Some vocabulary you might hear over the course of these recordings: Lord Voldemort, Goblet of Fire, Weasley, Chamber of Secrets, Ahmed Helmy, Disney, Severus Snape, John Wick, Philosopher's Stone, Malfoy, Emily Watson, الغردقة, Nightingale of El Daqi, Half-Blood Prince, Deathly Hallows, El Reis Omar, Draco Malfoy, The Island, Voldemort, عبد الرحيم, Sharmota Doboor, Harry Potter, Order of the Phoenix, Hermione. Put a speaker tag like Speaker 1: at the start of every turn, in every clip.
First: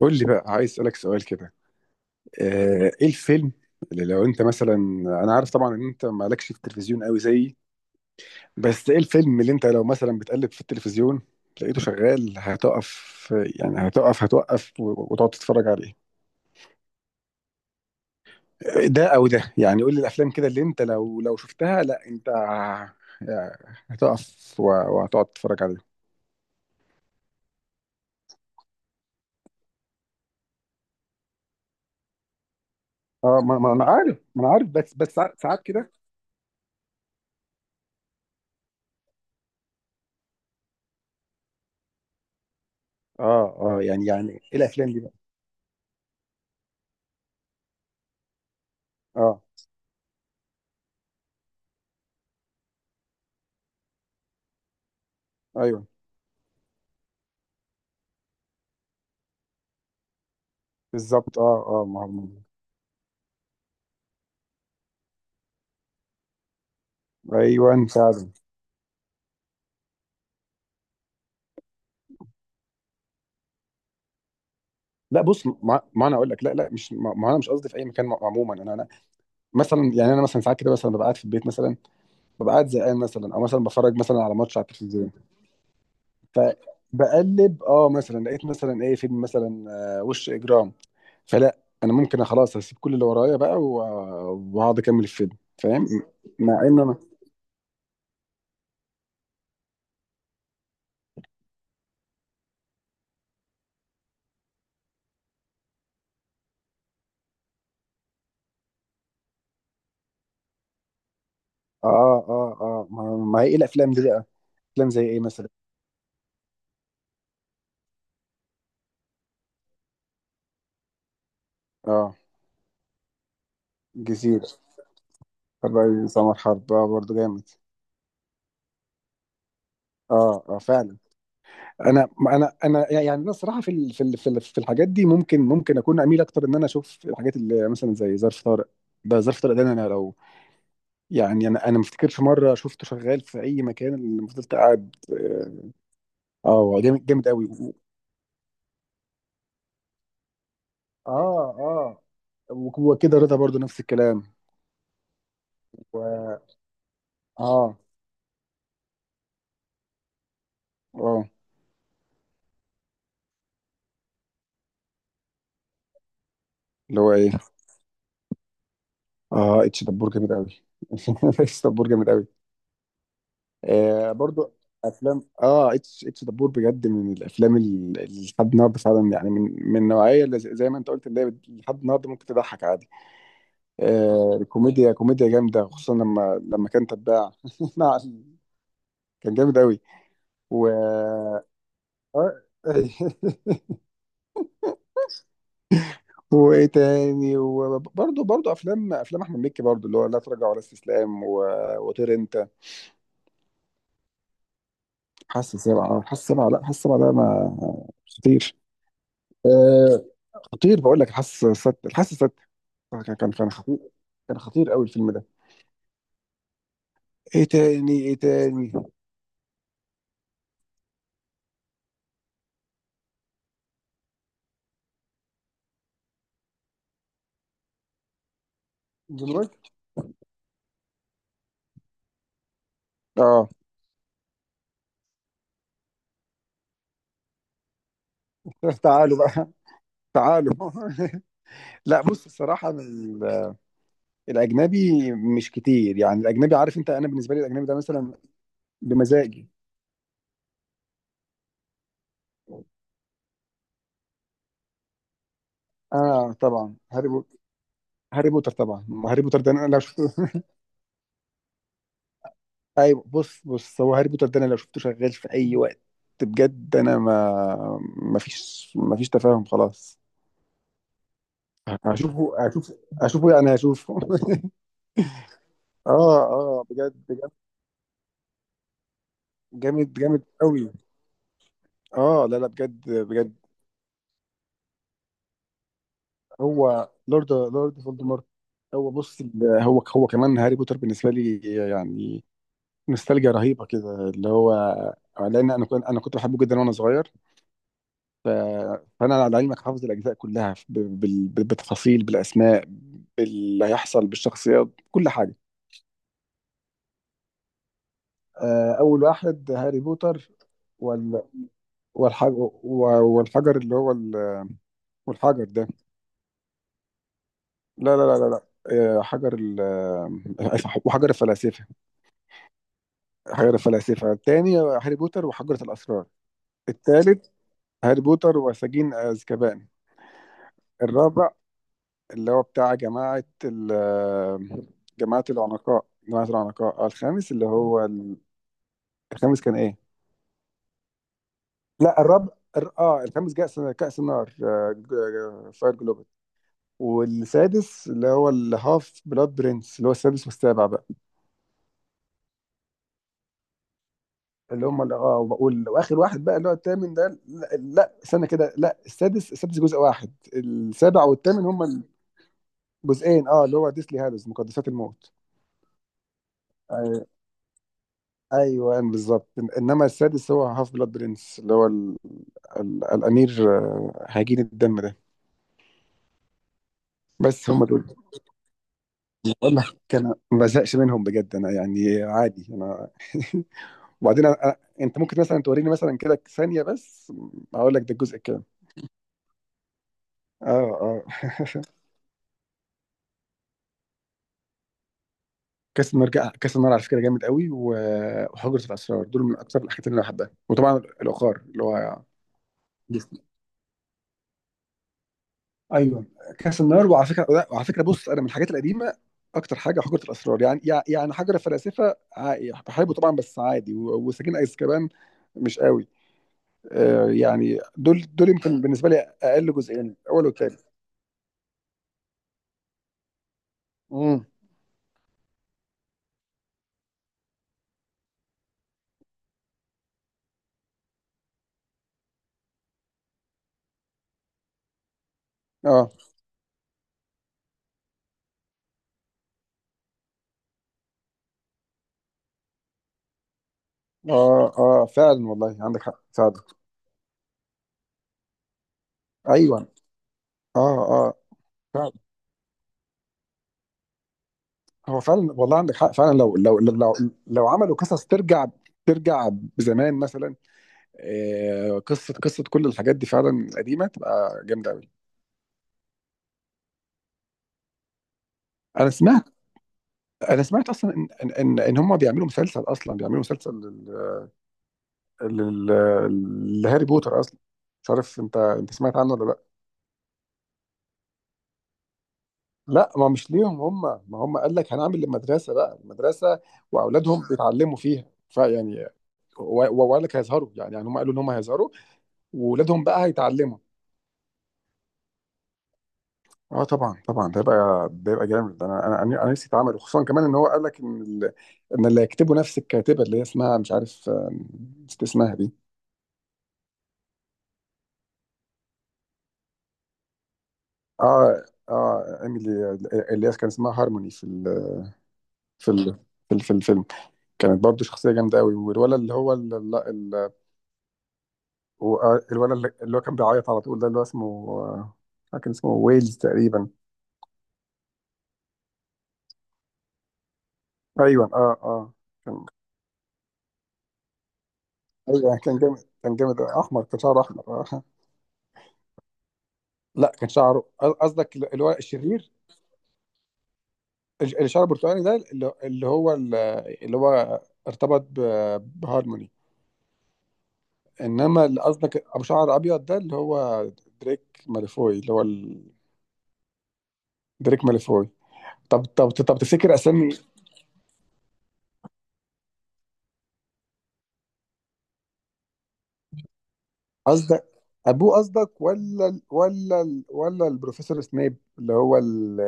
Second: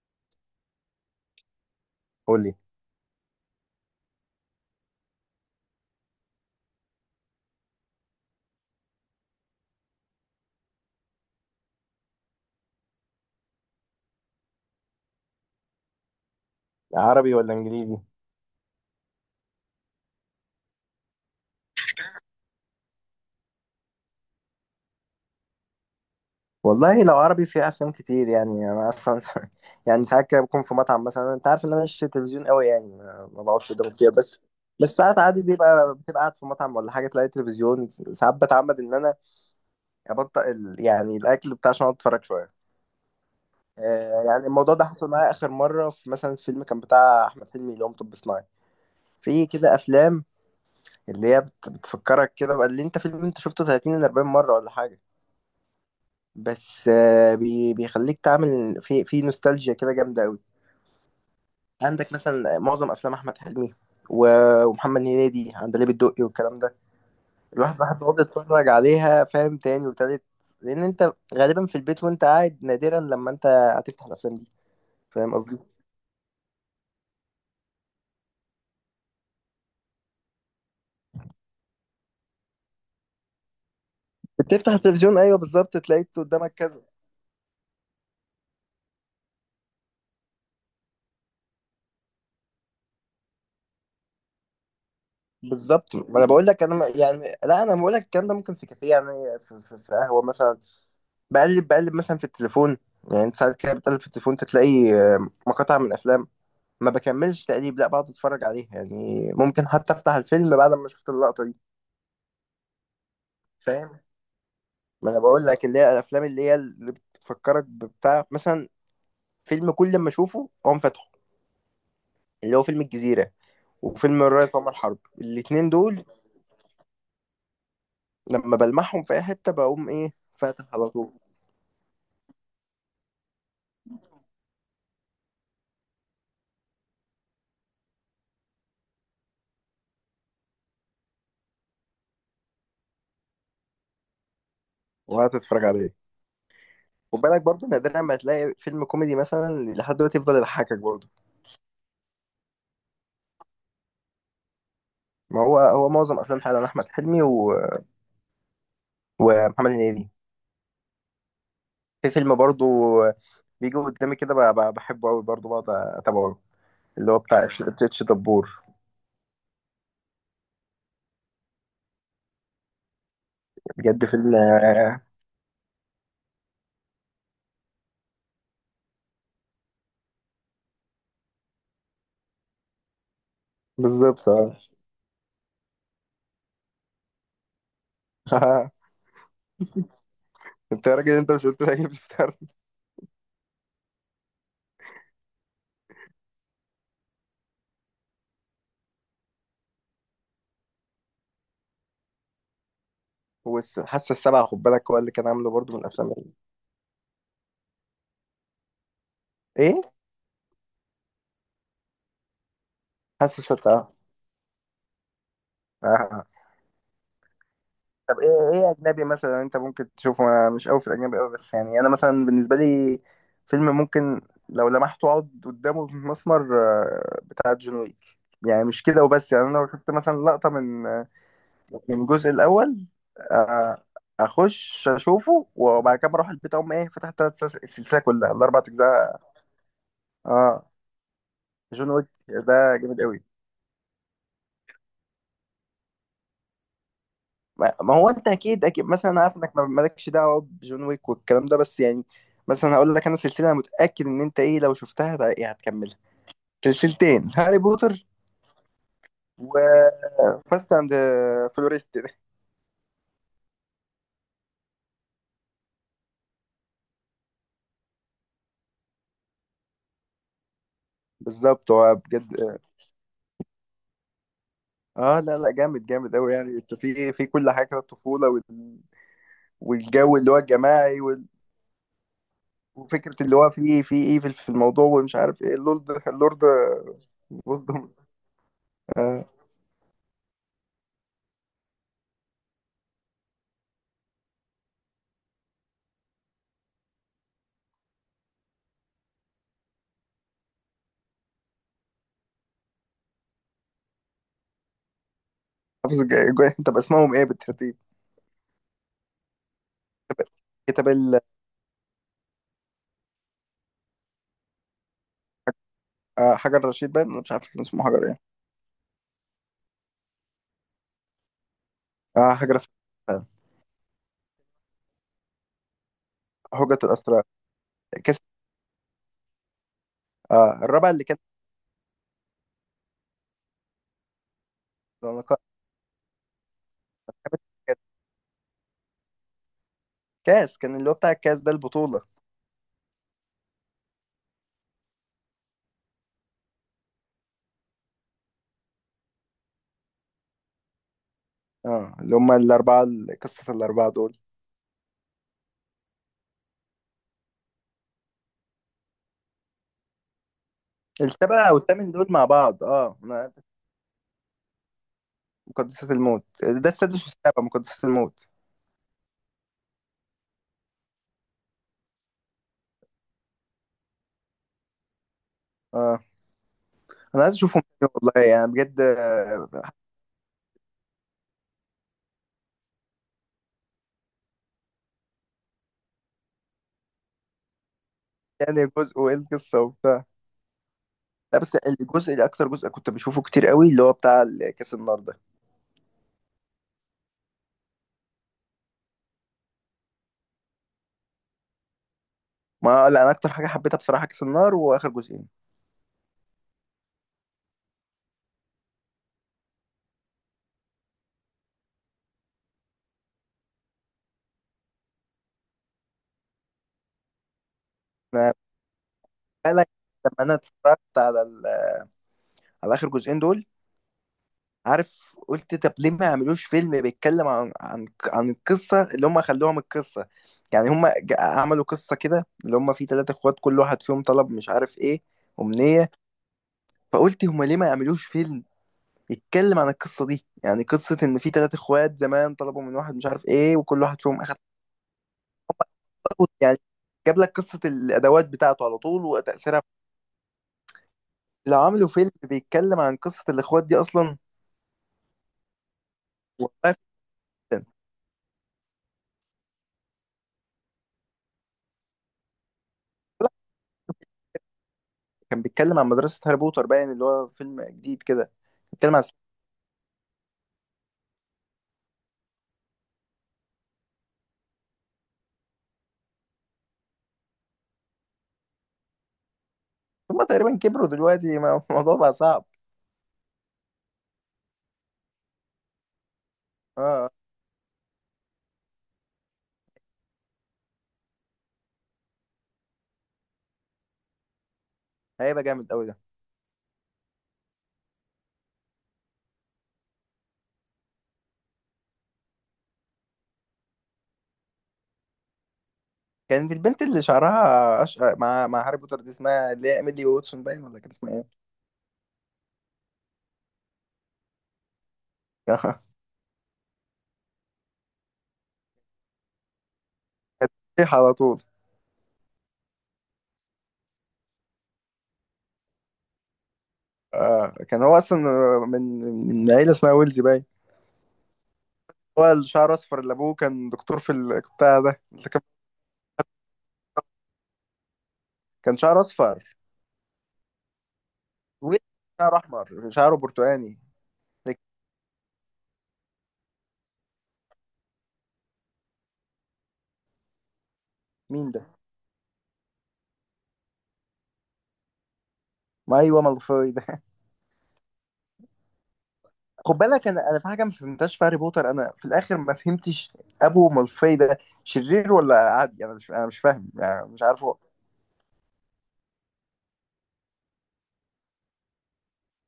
Speaker 1: قول لي بقى عايز اسالك سؤال كده.
Speaker 2: قول لي،
Speaker 1: ايه الفيلم اللي لو انت مثلا، انا عارف طبعا ان انت مالكش في التلفزيون قوي زيي، بس ايه الفيلم اللي انت لو مثلا بتقلب في التلفزيون لقيته شغال هتقف؟ يعني هتقف، هتوقف و- وتقعد تتفرج عليه.
Speaker 2: عربي ولا انجليزي؟
Speaker 1: ده او ده، يعني قول لي الافلام كده اللي انت لو شفتها لا انت هتقف و- وهتقعد تتفرج عليه.
Speaker 2: والله لو عربي في افلام كتير، يعني انا اصلا. يعني ساعات كده بكون في مطعم مثلا، انت عارف ان انا مش تلفزيون قوي، يعني ما
Speaker 1: اه،
Speaker 2: ما
Speaker 1: ما
Speaker 2: بقعدش
Speaker 1: انا
Speaker 2: قدامه كتير
Speaker 1: عارف،
Speaker 2: بس.
Speaker 1: ما انا عارف، بس
Speaker 2: بس ساعات
Speaker 1: ساعات
Speaker 2: عادي
Speaker 1: كده.
Speaker 2: بتبقى قاعد في مطعم ولا حاجه، تلاقي تلفزيون، ساعات بتعمد ان انا ابطئ يعني الاكل بتاع عشان أقعد اتفرج شويه.
Speaker 1: اه اه، يعني
Speaker 2: يعني
Speaker 1: ايه
Speaker 2: الموضوع ده
Speaker 1: الافلام دي
Speaker 2: حصل
Speaker 1: بقى؟
Speaker 2: معايا اخر مره في مثلا فيلم كان بتاع احمد حلمي اللي هو مطب صناعي.
Speaker 1: اه.
Speaker 2: في كده افلام اللي هي بتفكرك كده بقى، اللي انت فيلم انت شفته 30 ل 40 مره ولا حاجه.
Speaker 1: ايوه،
Speaker 2: بس بيخليك تعمل في نوستالجيا كده جامده قوي.
Speaker 1: بالظبط اه اه، ما
Speaker 2: عندك
Speaker 1: هو.
Speaker 2: مثلا معظم افلام احمد حلمي و- ومحمد هنيدي، عندليب الدقي والكلام ده. الواحد
Speaker 1: ايوه
Speaker 2: بقى بيقعد
Speaker 1: فعلا.
Speaker 2: يتفرج عليها، فاهم؟ تاني وتالت، لان انت غالبا في البيت وانت قاعد، نادرا لما انت هتفتح الافلام دي،
Speaker 1: لا
Speaker 2: فاهم
Speaker 1: بص،
Speaker 2: قصدي؟
Speaker 1: ما انا اقول لك، لا لا، مش ما انا مش قصدي في اي مكان، عموما انا انا مثلا، يعني انا مثلا ساعات كده مثلا، ببقى قاعد في البيت مثلا، ببقى قاعد زهقان مثلا، او مثلا بفرج مثلا على ماتش على
Speaker 2: بتفتح
Speaker 1: التلفزيون،
Speaker 2: التلفزيون، ايوه بالظبط، تلاقيت قدامك كذا.
Speaker 1: فبقلب اه، مثلا لقيت مثلا ايه فيلم مثلا، وش اجرام، فلا، انا ممكن خلاص هسيب كل اللي ورايا بقى و- واقعد اكمل الفيلم، فاهم.
Speaker 2: بالظبط، ما انا بقول
Speaker 1: مع
Speaker 2: لك، انا
Speaker 1: ان انا
Speaker 2: يعني لا، انا بقول لك الكلام ده ممكن في كافيه، يعني في قهوه مثلا. بقلب مثلا في التليفون، يعني انت ساعات كده بتقلب في التليفون، تلاقي مقاطع من افلام. ما بكملش تقريب، لا بقعد اتفرج عليها يعني. ممكن حتى افتح الفيلم بعد ما شفت اللقطة دي،
Speaker 1: اه اه اه، ما هي ايه الافلام
Speaker 2: فاهم؟
Speaker 1: دي بقى؟ افلام زي
Speaker 2: ما انا
Speaker 1: ايه
Speaker 2: بقول
Speaker 1: مثلا؟
Speaker 2: لك اللي هي الافلام، اللي بتفكرك ببتاع، مثلا فيلم كل ما اشوفه اقوم فاتحه.
Speaker 1: اه.
Speaker 2: اللي هو فيلم الجزيرة، وفيلم
Speaker 1: جزيرة.
Speaker 2: الريس عمر حرب، الاتنين دول.
Speaker 1: الرئيس عمر حرب اه، برضه جامد.
Speaker 2: لما بلمحهم في اي حتة بقوم ايه،
Speaker 1: اه اه،
Speaker 2: فاتح على
Speaker 1: فعلا.
Speaker 2: طول
Speaker 1: انا يعني انا الصراحه في الحاجات دي، ممكن اكون اميل اكتر ان انا اشوف الحاجات اللي مثلا زي ظرف طارق. ده ظرف طارق ده، انا لو يعني، انا ما افتكرش مره شفته شغال في اي مكان اللي فضلت قاعد.
Speaker 2: وقعدت اتفرج عليه.
Speaker 1: اه. جامد،
Speaker 2: خد
Speaker 1: جامد
Speaker 2: بالك
Speaker 1: قوي.
Speaker 2: برضه، نادرا ما تلاقي فيلم كوميدي مثلا لحد دلوقتي يفضل يضحكك برضه.
Speaker 1: اه اه، وكده رضا برضو نفس الكلام
Speaker 2: ما هو معظم
Speaker 1: و...
Speaker 2: افلام فعلا احمد حلمي و...
Speaker 1: اه
Speaker 2: ومحمد هنيدي.
Speaker 1: اه.
Speaker 2: في فيلم برضو بيجي قدامي كده بحبه قوي برضو، بقعد اتابعه،
Speaker 1: اللي هو
Speaker 2: اللي هو
Speaker 1: ايه؟
Speaker 2: بتاع تتش دبور،
Speaker 1: اه، اتش دبور جامد قوي. اتش دبور جامد قوي.
Speaker 2: بجد
Speaker 1: آه،
Speaker 2: فيلم.
Speaker 1: برضو. افلام، اه اتش، اتش دبور بجد من الافلام اللي لحد النهارده فعلا، يعني من من النوعيه اللي زي ما انت قلت، اللي هي لحد النهارده ممكن تضحك عادي.
Speaker 2: بالظبط
Speaker 1: آه،
Speaker 2: اه.
Speaker 1: كوميديا، كوميديا جامده، خصوصا لما كان تباع مع كان جامد قوي. و
Speaker 2: انت يا راجل، انت مش قلت لي هجيب الفطار؟
Speaker 1: وايه تاني؟ وبرضه افلام، احمد مكي برضه، اللي هو لا تراجع ولا استسلام و... وطير انت.
Speaker 2: وحاسه السبعه خد بالك، هو اللي كان عامله
Speaker 1: حاسه
Speaker 2: برضو، من
Speaker 1: سبعه،
Speaker 2: الافلام
Speaker 1: حاسه سبعه، لا حاسه سبعه ده ما خطير،
Speaker 2: ايه.
Speaker 1: آه، خطير. بقول لك الحاسة السادسة، الحاسة السادسة كان كان
Speaker 2: حاسه
Speaker 1: كان خطير،
Speaker 2: السبعه.
Speaker 1: كان خطير قوي الفيلم ده.
Speaker 2: آه.
Speaker 1: ايه تاني؟ ايه
Speaker 2: طب ايه
Speaker 1: تاني؟
Speaker 2: اجنبي مثلا انت ممكن تشوفه؟ انا مش قوي في الاجنبي قوي، بس يعني انا مثلا بالنسبه لي، فيلم ممكن لو لمحته اقعد قدامه في مسمر، بتاع جون ويك. يعني مش كده وبس، يعني انا لو
Speaker 1: دلوقتي
Speaker 2: شفت مثلا لقطه من من الجزء الاول،
Speaker 1: اه.
Speaker 2: آه، اخش اشوفه وبعد كده بروح البيت اقوم ايه، فتحت السلسله كلها الاربع
Speaker 1: تعالوا
Speaker 2: اجزاء.
Speaker 1: بقى، تعالوا.
Speaker 2: اه، جون
Speaker 1: لا
Speaker 2: ويك
Speaker 1: بص، الصراحة
Speaker 2: ده
Speaker 1: من
Speaker 2: جامد قوي.
Speaker 1: الأجنبي مش كتير، يعني الأجنبي عارف أنت، أنا بالنسبة لي الأجنبي
Speaker 2: ما
Speaker 1: ده
Speaker 2: ما هو
Speaker 1: مثلا
Speaker 2: انت اكيد اكيد مثلا، انا عارف
Speaker 1: بمزاجي.
Speaker 2: انك مالكش دعوه بجون ويك والكلام ده، بس يعني مثلا هقول لك، انا سلسله انا متاكد ان انت ايه لو شفتها يعني هتكملها.
Speaker 1: آه طبعا،
Speaker 2: سلسلتين، هاري بوتر
Speaker 1: هاري بوتر طبعا، ما هاري بوتر ده أنا لو شفته.
Speaker 2: وفاست اند فلوريست ده.
Speaker 1: أيوه، بص بص، هو هاري بوتر ده أنا لو شفته شغال في أي وقت، بجد أنا ما، ما فيش، ما فيش تفاهم خلاص،
Speaker 2: بالظبط، هو
Speaker 1: هشوفه
Speaker 2: بجد
Speaker 1: هشوفه هشوفه يعني، هشوفه.
Speaker 2: اه لا لا جامد جامد
Speaker 1: اه
Speaker 2: قوي، يعني
Speaker 1: اه،
Speaker 2: انت
Speaker 1: بجد
Speaker 2: في في
Speaker 1: بجد،
Speaker 2: كل حاجه، الطفوله وال...
Speaker 1: جامد
Speaker 2: والجو
Speaker 1: جامد
Speaker 2: اللي هو
Speaker 1: قوي.
Speaker 2: الجماعي وال...
Speaker 1: اه لا لا، بجد
Speaker 2: وفكره اللي
Speaker 1: بجد.
Speaker 2: هو في في ايفل في الموضوع، ومش عارف ايه، اللورد اللورد
Speaker 1: هو لورد، لورد
Speaker 2: اللورد
Speaker 1: فولدمورت. هو بص
Speaker 2: آه،
Speaker 1: هو كمان هاري بوتر بالنسبه لي يعني، نوستالجيا رهيبه كده اللي هو، لان انا كنت، بحبه جدا وانا صغير، ف- فانا على علمك حافظ الاجزاء كلها ب- بال- بالتفاصيل، بالاسماء، باللي هيحصل، بالشخصيات، كل حاجه.
Speaker 2: حافظ طب اسمهم ايه بالترتيب؟
Speaker 1: اول واحد هاري بوتر
Speaker 2: كتاب
Speaker 1: والحجر، والحجر ده.
Speaker 2: حجر رشيد باين، مش عارف كان اسمه
Speaker 1: لا لا
Speaker 2: حجر
Speaker 1: لا
Speaker 2: ايه.
Speaker 1: لا لا. آه، حجر ال... آه، وحجر الفلاسفة.
Speaker 2: آه حجر، فعلا.
Speaker 1: حجر الفلاسفة. التاني هاري بوتر وحجرة الأسرار.
Speaker 2: هجة الأسرى.
Speaker 1: التالت هاري
Speaker 2: كاس
Speaker 1: بوتر وسجين أزكبان.
Speaker 2: الرابع اللي كان.
Speaker 1: الرابع اللي هو بتاع جماعة العنقاء، جماعة العنقاء. آه، الخامس اللي
Speaker 2: كان-
Speaker 1: هو الخامس كان إيه؟
Speaker 2: كاس كان اللي هو بتاع الكاس ده،
Speaker 1: لا
Speaker 2: البطولة.
Speaker 1: الرابع، الخامس كأس، كأس النار، فاير جلوبال. والسادس اللي هو الهاف بلاد برنس، اللي هو السادس، والسابع بقى
Speaker 2: اه، اللي هم الأربعة قصة الأربعة دول.
Speaker 1: اللي هم، اللي اه، وبقول واخر واحد بقى اللي هو الثامن ده، لا, لا، استنى كده، لا السادس، السادس جزء واحد، السابع والثامن
Speaker 2: السبعة
Speaker 1: هم
Speaker 2: والثامن دول مع بعض اه
Speaker 1: الجزئين، اه، اللي هو ديسلي هالوز، مقدسات الموت.
Speaker 2: مقدسات الموت ده السادس
Speaker 1: أي-
Speaker 2: والسابع، مقدسات الموت.
Speaker 1: ايوه بالظبط. انما السادس هو هاف بلاد برنس، اللي هو الامير، هجين الدم ده.
Speaker 2: اه، أنا عايز
Speaker 1: بس
Speaker 2: أشوفهم
Speaker 1: هم دول.
Speaker 2: تاني والله، يعني بجد
Speaker 1: بقول لك انا ما بزهقش منهم بجد، انا يعني عادي انا. وبعدين انت ممكن مثلا توريني مثلا كده ثانيه بس اقول لك ده الجزء كام.
Speaker 2: يعني جزء وإيه القصة وبتاع.
Speaker 1: اه اه.
Speaker 2: لا بس الجزء، اللي أكتر جزء كنت بشوفه كتير قوي، اللي هو بتاع كاس النار ده.
Speaker 1: كاس النار، كاس النار على فكره جامد قوي، و- وحجره الاسرار دول من اكثر الحاجات اللي انا بحبها، وطبعا العقار اللي هو
Speaker 2: ما لا، أنا
Speaker 1: ديزني.
Speaker 2: أكتر حاجة حبيتها بصراحة كاس النار وآخر جزئين.
Speaker 1: ايوه. كاس النار، وعلى فكره لا، وعلى فكره بص انا من الحاجات القديمه اكتر حاجه حجره الاسرار، يعني حجر فلاسفه بحبه طبعا بس عادي، وسجين ايزكبان مش قوي، آه يعني دول يمكن بالنسبه لي اقل
Speaker 2: فعلا،
Speaker 1: جزئين،
Speaker 2: لما
Speaker 1: الاول
Speaker 2: انا
Speaker 1: والثاني.
Speaker 2: اتفرجت على على اخر جزئين دول،
Speaker 1: امم.
Speaker 2: عارف قلت طب ليه ما يعملوش فيلم بيتكلم عن القصه اللي هم خلوها من القصه. يعني هم عملوا قصه كده اللي هم فيه ثلاثة اخوات، كل واحد فيهم طلب مش عارف ايه،
Speaker 1: اه
Speaker 2: امنيه. فقلت هم ليه ما يعملوش فيلم يتكلم عن القصه دي، يعني قصه ان في ثلاثة اخوات زمان طلبوا من واحد مش عارف ايه، وكل واحد فيهم اخد
Speaker 1: اه اه، فعلا والله عندك حق
Speaker 2: طلبه.
Speaker 1: فعلا.
Speaker 2: يعني جاب لك قصه الادوات بتاعته على طول وتاثيرها.
Speaker 1: ايوه. اه اه.
Speaker 2: لو عملوا فيلم بيتكلم عن قصه الاخوات دي اصلا
Speaker 1: هو فعلا والله عندك حق فعلا، لو
Speaker 2: والله.
Speaker 1: لو عملوا قصص ترجع، ترجع زمان مثلا، قصه كل الحاجات دي فعلا قديمه، تبقى جامده قوي.
Speaker 2: كان بيتكلم عن مدرسة هاري بوتر باين، اللي هو فيلم جديد كده
Speaker 1: انا
Speaker 2: بيتكلم عن.
Speaker 1: سمعت، انا سمعت اصلا ان إن هم بيعملوا مسلسل، اصلا بيعملوا مسلسل لل- لل- لهاري بوتر اصلا، مش عارف انت، انت سمعت عنه ولا لا؟
Speaker 2: هما تقريبا كبروا دلوقتي الموضوع بقى صعب.
Speaker 1: لا ما مش ليهم هم، ما هم قال لك هنعمل المدرسه بقى، المدرسه
Speaker 2: اه،
Speaker 1: واولادهم بيتعلموا فيها فيعني، و- و- وقال لك هيظهروا يعني، يعني هم قالوا ان هم هيظهروا واولادهم بقى هيتعلموا.
Speaker 2: هيبقى جامد قوي ده.
Speaker 1: اه طبعا طبعا، ده يبقى، ده يبقى جامد، انا انا انا أنا نفسي اتعمل، وخصوصا كمان ان هو قال لك ان ان اللي هيكتبه نفس الكاتبه، اللي هي اسمها مش عارف نسيت اسمها دي.
Speaker 2: كانت البنت اللي شعرها أشقر مع هاري بوتر دي، اسمها اللي هي إيميلي واتسون باين ولا كان اسمها ايه؟
Speaker 1: اه اه، ايميلي، اللي هي كان اسمها هارموني في في ال... الفيلم، كانت برضو شخصيه جامده قوي. والولد اللي هو ال... ال... ال...
Speaker 2: كانت بتطيح على طول.
Speaker 1: هو- آه، الولد اللي اللي هو كان بيعيط على طول ده، اللي هو اسمه، كان اسمه ويلز تقريبا.
Speaker 2: آه، كان هو أصلا من من عيلة اسمها ويلزي باين.
Speaker 1: ايوه اه اه.
Speaker 2: هو
Speaker 1: كان،
Speaker 2: الشعر أصفر، اللي أبوه كان دكتور في البتاع ده، اللي
Speaker 1: ايوه
Speaker 2: كان
Speaker 1: كان جامد، كان جامد احمر، كان شعره احمر
Speaker 2: كان شعر أصفر.
Speaker 1: لا كان شعره، قصدك اللي هو
Speaker 2: ويلزي،
Speaker 1: الشرير،
Speaker 2: شعر أحمر شعره برتقاني. لكن
Speaker 1: الشعر البرتقالي ده، اللي اللي هو ارتبط ب- بهارموني، انما
Speaker 2: مين
Speaker 1: اللي
Speaker 2: ده؟
Speaker 1: قصدك ابو شعر ابيض ده، اللي هو دريك ماليفوي، اللي هو
Speaker 2: ما أيوه، مالفوي ده.
Speaker 1: دريك ماليفوي. طب تفتكر
Speaker 2: خد بالك
Speaker 1: اسامي.
Speaker 2: انا في حاجه ما فهمتهاش في هاري بوتر، انا في الاخر ما فهمتش ابو مالفاي ده شرير ولا عادي؟ انا مش فاهم، يعني مش عارف
Speaker 1: قصدك
Speaker 2: هو.
Speaker 1: ابوه قصدك، ولا البروفيسور سنيب، اللي هو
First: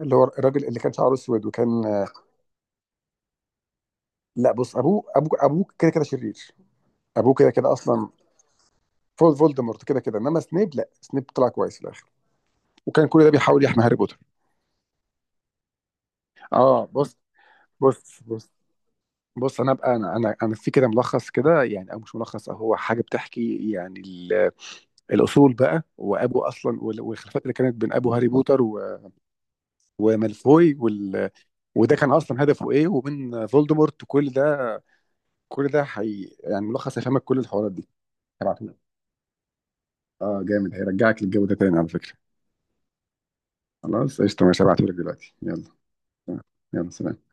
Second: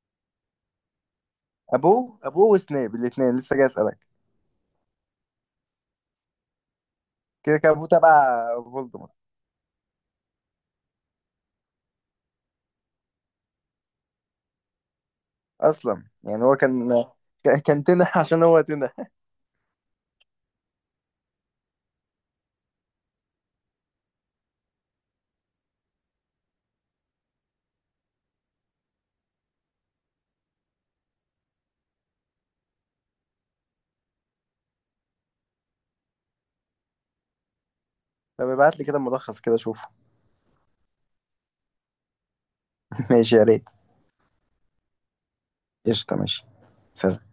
Speaker 1: اللي هو الراجل اللي كان شعره اسود وكان.
Speaker 2: ابوه، ابوه وسنيب الاثنين لسه جاي اسالك.
Speaker 1: لا بص، ابوه كده كده شرير، ابوه كده
Speaker 2: كده كان
Speaker 1: كده
Speaker 2: ابوه
Speaker 1: اصلا.
Speaker 2: تبع فولدمورت
Speaker 1: فولدمورت كده كده، انما سنيب لا، سنيب طلع كويس في الاخر، وكان كل ده بيحاول يحمي هاري بوتر.
Speaker 2: اصلا، يعني هو
Speaker 1: اه
Speaker 2: كان
Speaker 1: بص،
Speaker 2: كان تنح
Speaker 1: بص
Speaker 2: عشان
Speaker 1: بص
Speaker 2: هو تنح.
Speaker 1: بص انا ابقى، انا في كده ملخص كده يعني، او مش ملخص أو هو حاجه بتحكي يعني، الاصول بقى، وابو اصلا، والخلافات اللي كانت بين ابو هاري بوتر ومالفوي وال، وده كان اصلا هدفه ايه، ومن فولدمورت كل ده، كل ده حي يعني، ملخص هيفهمك كل الحوارات دي.
Speaker 2: طب ابعت لي
Speaker 1: هبعتهولك،
Speaker 2: كده ملخص كده اشوفه.
Speaker 1: اه جامد، هيرجعك للجو ده تاني على فكره.
Speaker 2: ماشي يا ريت.
Speaker 1: خلاص قشطه ماشي، هبعتهولك دلوقتي، يلا.
Speaker 2: قشطه، ماشي.
Speaker 1: يلا سلام.
Speaker 2: سلام.